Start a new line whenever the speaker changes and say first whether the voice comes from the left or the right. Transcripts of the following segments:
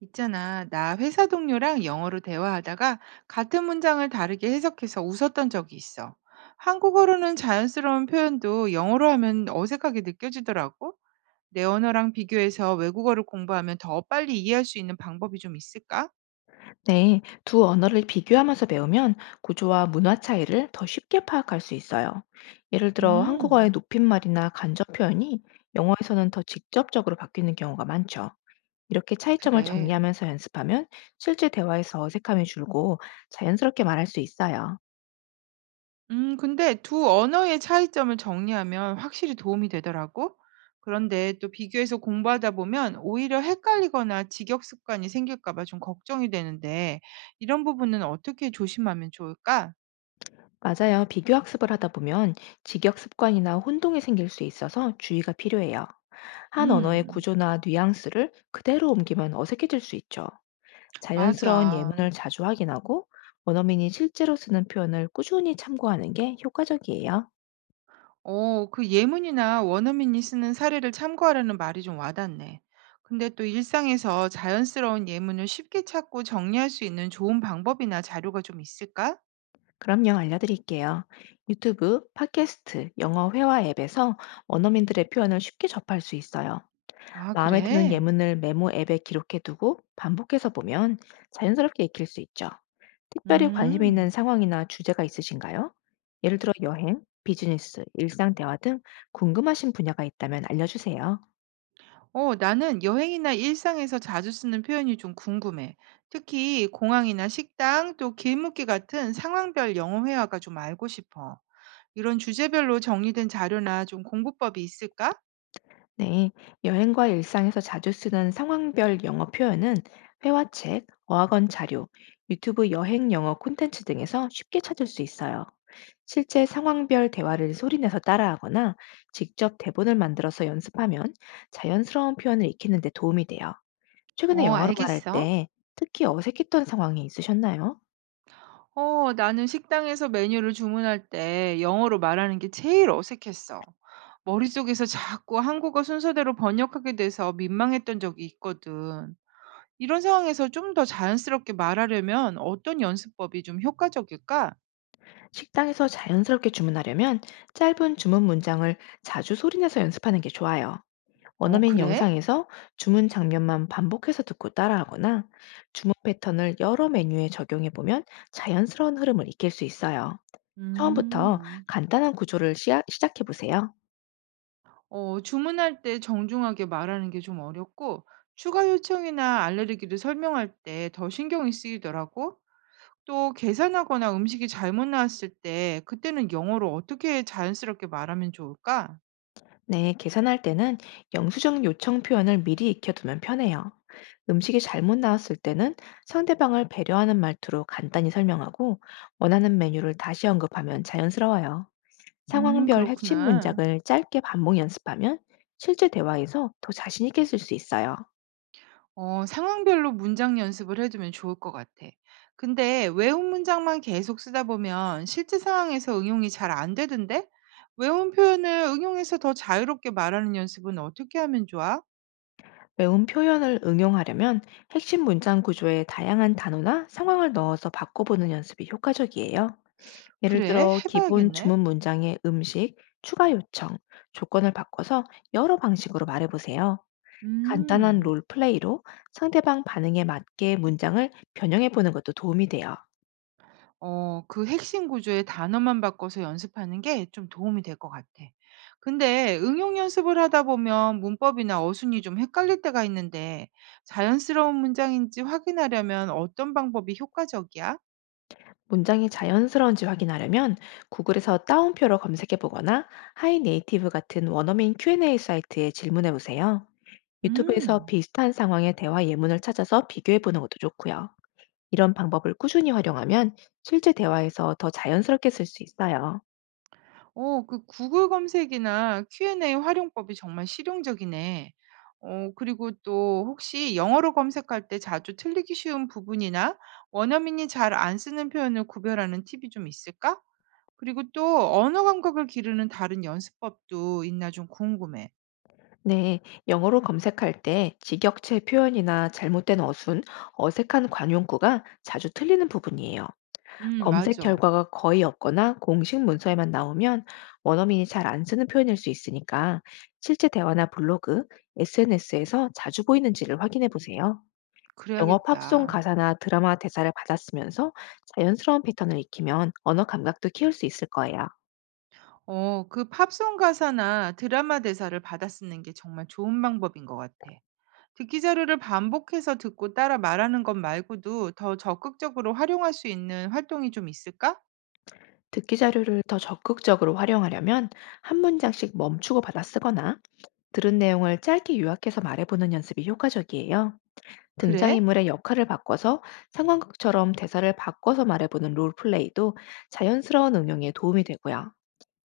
right: 있잖아, 나 회사 동료랑 영어로 대화하다가 같은 문장을 다르게 해석해서 웃었던 적이 있어. 한국어로는 자연스러운 표현도 영어로 하면 어색하게 느껴지더라고. 내 언어랑 비교해서 외국어를 공부하면 더 빨리 이해할 수 있는 방법이 좀 있을까?
left: 네, 두 언어를 비교하면서 배우면 구조와 문화 차이를 더 쉽게 파악할 수 있어요. 예를 들어 한국어의
right: 음,
left: 높임말이나 간접 표현이 영어에서는 더 직접적으로 바뀌는 경우가 많죠. 이렇게 차이점을
right: 그래.
left: 정리하면서 연습하면 실제 대화에서 어색함이 줄고 자연스럽게 말할 수 있어요.
right: 근데 두 언어의 차이점을 정리하면 확실히 도움이 되더라고. 그런데 또 비교해서 공부하다 보면 오히려 헷갈리거나 직역 습관이 생길까 봐 좀 걱정이 되는데 이런 부분은 어떻게 조심하면 좋을까?
left: 맞아요. 비교 학습을 하다 보면 직역 습관이나 혼동이 생길 수 있어서 주의가 필요해요. 한 언어의
right: 음.
left: 구조나 뉘앙스를 그대로 옮기면 어색해질 수 있죠. 자연스러운
right: 맞아.
left: 예문을 자주 확인하고 원어민이 실제로 쓰는 표현을 꾸준히 참고하는 게 효과적이에요.
right: 그 예문이나 원어민이 쓰는 사례를 참고하라는 말이 좀 와닿네. 근데 또 일상에서 자연스러운 예문을 쉽게 찾고 정리할 수 있는 좋은 방법이나 자료가 좀 있을까?
left: 그럼요, 알려드릴게요. 유튜브, 팟캐스트, 영어 회화 앱에서 원어민들의 표현을 쉽게 접할 수 있어요.
right: 아
left: 마음에 드는
right: 그래?
left: 예문을 메모 앱에 기록해두고 반복해서 보면 자연스럽게 익힐 수 있죠. 특별히 관심
right: 음.
left: 있는 상황이나 주제가 있으신가요? 예를 들어 여행, 비즈니스, 일상 대화 등 궁금하신 분야가 있다면 알려주세요.
right: 어, 나는 여행이나 일상에서 자주 쓰는 표현이 좀 궁금해. 특히 공항이나 식당, 또 길목길 같은 상황별 영어 회화가 좀 알고 싶어. 이런 주제별로 정리된 자료나 좀 공부법이 있을까?
left: 네, 여행과 일상에서 자주 쓰는 상황별 영어 표현은 회화책, 어학원 자료, 유튜브 여행 영어 콘텐츠 등에서 쉽게 찾을 수 있어요. 실제 상황별 대화를 소리내서 따라하거나 직접 대본을 만들어서 연습하면 자연스러운 표현을 익히는 데 도움이 돼요. 최근에
right: 어,
left: 영어로 말할
right: 알겠어.
left: 때 특히 어색했던 상황이 있으셨나요?
right: 어, 나는 식당에서 메뉴를 주문할 때 영어로 말하는 게 제일 어색했어. 머릿속에서 자꾸 한국어 순서대로 번역하게 돼서 민망했던 적이 있거든. 이런 상황에서 좀 더 자연스럽게 말하려면 어떤 연습법이 좀 효과적일까?
left: 식당에서 자연스럽게 주문하려면 짧은 주문 문장을 자주 소리내서 연습하는 게 좋아요.
right: 어
left: 원어민
right: 그래?
left: 영상에서 주문 장면만 반복해서 듣고 따라하거나 주문 패턴을 여러 메뉴에 적용해 보면 자연스러운 흐름을 익힐 수 있어요. 처음부터
right: 음.
left: 간단한 구조를 시작해 보세요.
right: 주문할 때 정중하게 말하는 게 좀 어렵고 추가 요청이나 알레르기를 설명할 때 더 신경이 쓰이더라고. 또 계산하거나 음식이 잘못 나왔을 때 그때는 영어로 어떻게 자연스럽게 말하면 좋을까?
left: 네, 계산할 때는 영수증 요청 표현을 미리 익혀두면 편해요. 음식이 잘못 나왔을 때는 상대방을 배려하는 말투로 간단히 설명하고 원하는 메뉴를 다시 언급하면 자연스러워요. 상황별 핵심
right: 그렇구나.
left: 문장을 짧게 반복 연습하면 실제 대화에서 더 자신 있게 쓸 수 있어요.
right: 어, 상황별로 문장 연습을 해두면 좋을 것 같아. 근데 외운 문장만 계속 쓰다 보면 실제 상황에서 응용이 잘 안 되던데? 외운 표현을 응용해서 더 자유롭게 말하는 연습은 어떻게 하면 좋아?
left: 외운 표현을 응용하려면 핵심 문장 구조에 다양한 단어나 상황을 넣어서 바꿔보는 연습이 효과적이에요. 예를
right: 그래,
left: 들어 기본
right: 해봐야겠네.
left: 주문 문장에 음식, 추가 요청, 조건을 바꿔서 여러 방식으로 말해보세요. 간단한
right: 음,
left: 롤플레이로 상대방 반응에 맞게 문장을 변형해보는 것도 도움이 돼요.
right: 그 핵심 구조의 단어만 바꿔서 연습하는 게 좀 도움이 될 것 같아. 근데 응용 연습을 하다 보면 문법이나 어순이 좀 헷갈릴 때가 있는데 자연스러운 문장인지 확인하려면 어떤 방법이 효과적이야?
left: 문장이 자연스러운지 확인하려면 구글에서 따옴표로 검색해 보거나 하이네이티브 같은 원어민 Q&A 사이트에 질문해 보세요. 유튜브에서
right: 음.
left: 비슷한 상황의 대화 예문을 찾아서 비교해 보는 것도 좋고요. 이런 방법을 꾸준히 활용하면 실제 대화에서 더 자연스럽게 쓸 수 있어요.
right: 그 구글 검색이나 Q&A 활용법이 정말 실용적이네. 그리고 또 혹시 영어로 검색할 때 자주 틀리기 쉬운 부분이나 원어민이 잘 안 쓰는 표현을 구별하는 팁이 좀 있을까? 그리고 또 언어 감각을 기르는 다른 연습법도 있나 좀 궁금해.
left: 네, 영어로 검색할 때 직역체 표현이나 잘못된 어순, 어색한 관용구가 자주 틀리는 부분이에요. 검색
right: 맞아.
left: 결과가 거의 없거나 공식 문서에만 나오면 원어민이 잘 안 쓰는 표현일 수 있으니까 실제 대화나 블로그, SNS에서 자주 보이는지를 확인해 보세요. 영어 팝송
right: 그래야겠다.
left: 가사나 드라마 대사를 받아쓰면서 자연스러운 패턴을 익히면 언어 감각도 키울 수 있을 거예요.
right: 그 팝송 가사나 드라마 대사를 받아 쓰는 게 정말 좋은 방법인 것 같아. 듣기 자료를 반복해서 듣고 따라 말하는 것 말고도 더 적극적으로 활용할 수 있는 활동이 좀 있을까?
left: 듣기 자료를 더 적극적으로 활용하려면 한 문장씩 멈추고 받아쓰거나 들은 내용을 짧게 요약해서 말해보는 연습이 효과적이에요.
right: 그래?
left: 등장인물의 역할을 바꿔서 상황극처럼 대사를 바꿔서 말해보는 롤플레이도 자연스러운 응용에 도움이 되고요.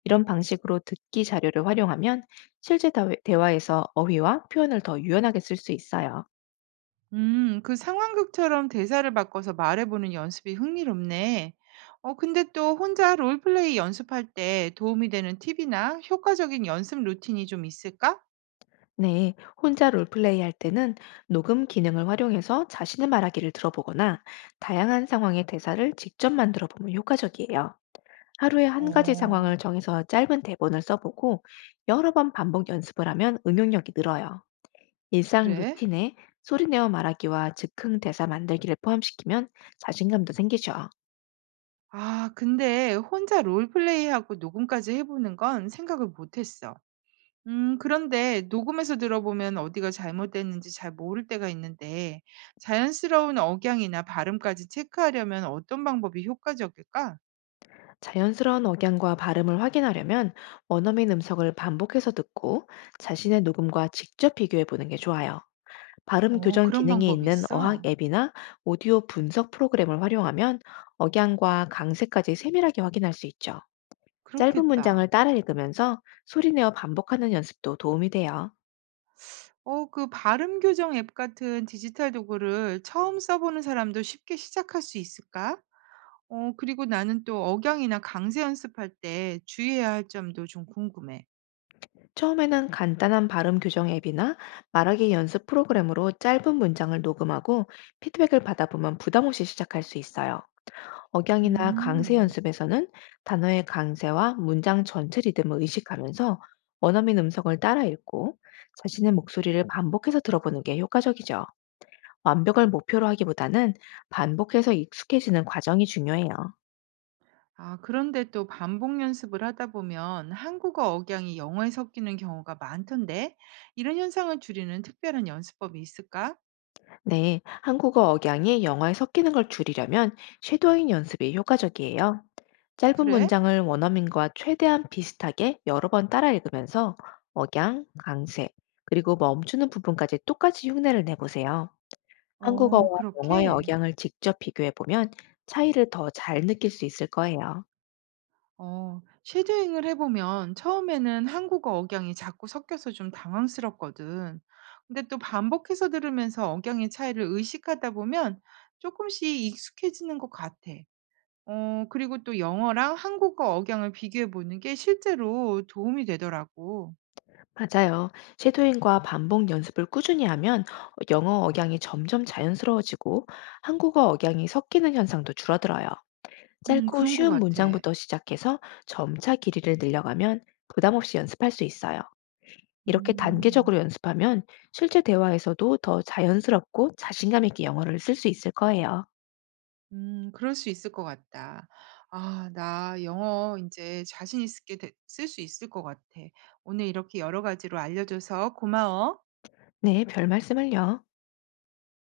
left: 이런 방식으로 듣기 자료를 활용하면 실제 대화에서 어휘와 표현을 더 유연하게 쓸 수 있어요.
right: 그 상황극처럼 대사를 바꿔서 말해보는 연습이 흥미롭네. 어, 근데 또 혼자 롤플레이 연습할 때 도움이 되는 팁이나 효과적인 연습 루틴이 좀 있을까?
left: 네, 혼자 롤플레이 할 때는 녹음 기능을 활용해서 자신의 말하기를 들어보거나 다양한 상황의 대사를 직접 만들어 보면 효과적이에요. 하루에 한 가지
right: 어,
left: 상황을 정해서 짧은 대본을 써보고 여러 번 반복 연습을 하면 응용력이 늘어요. 일상
right: 그래?
left: 루틴에 소리내어 말하기와 즉흥 대사 만들기를 포함시키면 자신감도 생기죠.
right: 아, 근데 혼자 롤플레이하고 녹음까지 해보는 건 생각을 못했어. 그런데 녹음해서 들어보면 어디가 잘못됐는지 잘 모를 때가 있는데 자연스러운 억양이나 발음까지 체크하려면 어떤 방법이 효과적일까?
left: 자연스러운 억양과 발음을 확인하려면 원어민 음성을 반복해서 듣고 자신의 녹음과 직접 비교해 보는 게 좋아요. 발음
right: 어,
left: 교정
right: 그런
left: 기능이
right: 방법이
left: 있는 어학
right: 있어?
left: 앱이나 오디오 분석 프로그램을 활용하면 억양과 강세까지 세밀하게 확인할 수 있죠. 짧은 문장을
right: 그렇겠다.
left: 따라 읽으면서 소리내어 반복하는 연습도 도움이 돼요.
right: 그 발음 교정 앱 같은 디지털 도구를 처음 써보는 사람도 쉽게 시작할 수 있을까? 어, 그리고 나는 또 억양이나 강세 연습할 때 주의해야 할 점도 좀 궁금해.
left: 처음에는 간단한 발음 교정 앱이나 말하기 연습 프로그램으로 짧은 문장을 녹음하고 피드백을 받아보면 부담 없이 시작할 수 있어요. 억양이나 강세
right: 음.
left: 연습에서는 단어의 강세와 문장 전체 리듬을 의식하면서 원어민 음성을 따라 읽고 자신의 목소리를 반복해서 들어보는 게 효과적이죠. 완벽을 목표로 하기보다는 반복해서 익숙해지는 과정이 중요해요.
right: 아, 그런데 또 반복 연습을 하다 보면 한국어 억양이 영어에 섞이는 경우가 많던데, 이런 현상을 줄이는 특별한 연습법이 있을까?
left: 네, 한국어 억양이 영어에 섞이는 걸 줄이려면 쉐도잉 연습이 효과적이에요. 짧은
right: 그래?
left: 문장을 원어민과 최대한 비슷하게 여러 번 따라 읽으면서 억양, 강세, 그리고 멈추는 부분까지 똑같이 흉내를 내보세요. 한국어와
right: 어,
left: 영어의
right: 그렇게?
left: 억양을 직접 비교해보면 차이를 더 잘 느낄 수 있을 거예요.
right: 어, 쉐도잉을 해보면 처음에는 한국어 억양이 자꾸 섞여서 좀 당황스럽거든. 근데 또 반복해서 들으면서 억양의 차이를 의식하다 보면 조금씩 익숙해지는 것 같아. 어, 그리고 또 영어랑 한국어 억양을 비교해 보는 게 실제로 도움이 되더라고.
left: 맞아요. 쉐도잉과 반복 연습을 꾸준히 하면 영어 억양이 점점 자연스러워지고 한국어 억양이 섞이는 현상도 줄어들어요. 짧고
right: 그런 것
left: 쉬운
right: 같아.
left: 문장부터 시작해서 점차 길이를 늘려가면 부담 없이 연습할 수 있어요. 이렇게 단계적으로
right: 음.
left: 연습하면 실제 대화에서도 더 자연스럽고 자신감 있게 영어를 쓸 수 있을 거예요.
right: 그럴 수 있을 것 같다. 아 나 영어 이제 자신 있게 쓸 수 있을 것 같아. 오늘 이렇게 여러 가지로 알려줘서 고마워.
left: 네, 별 말씀을요.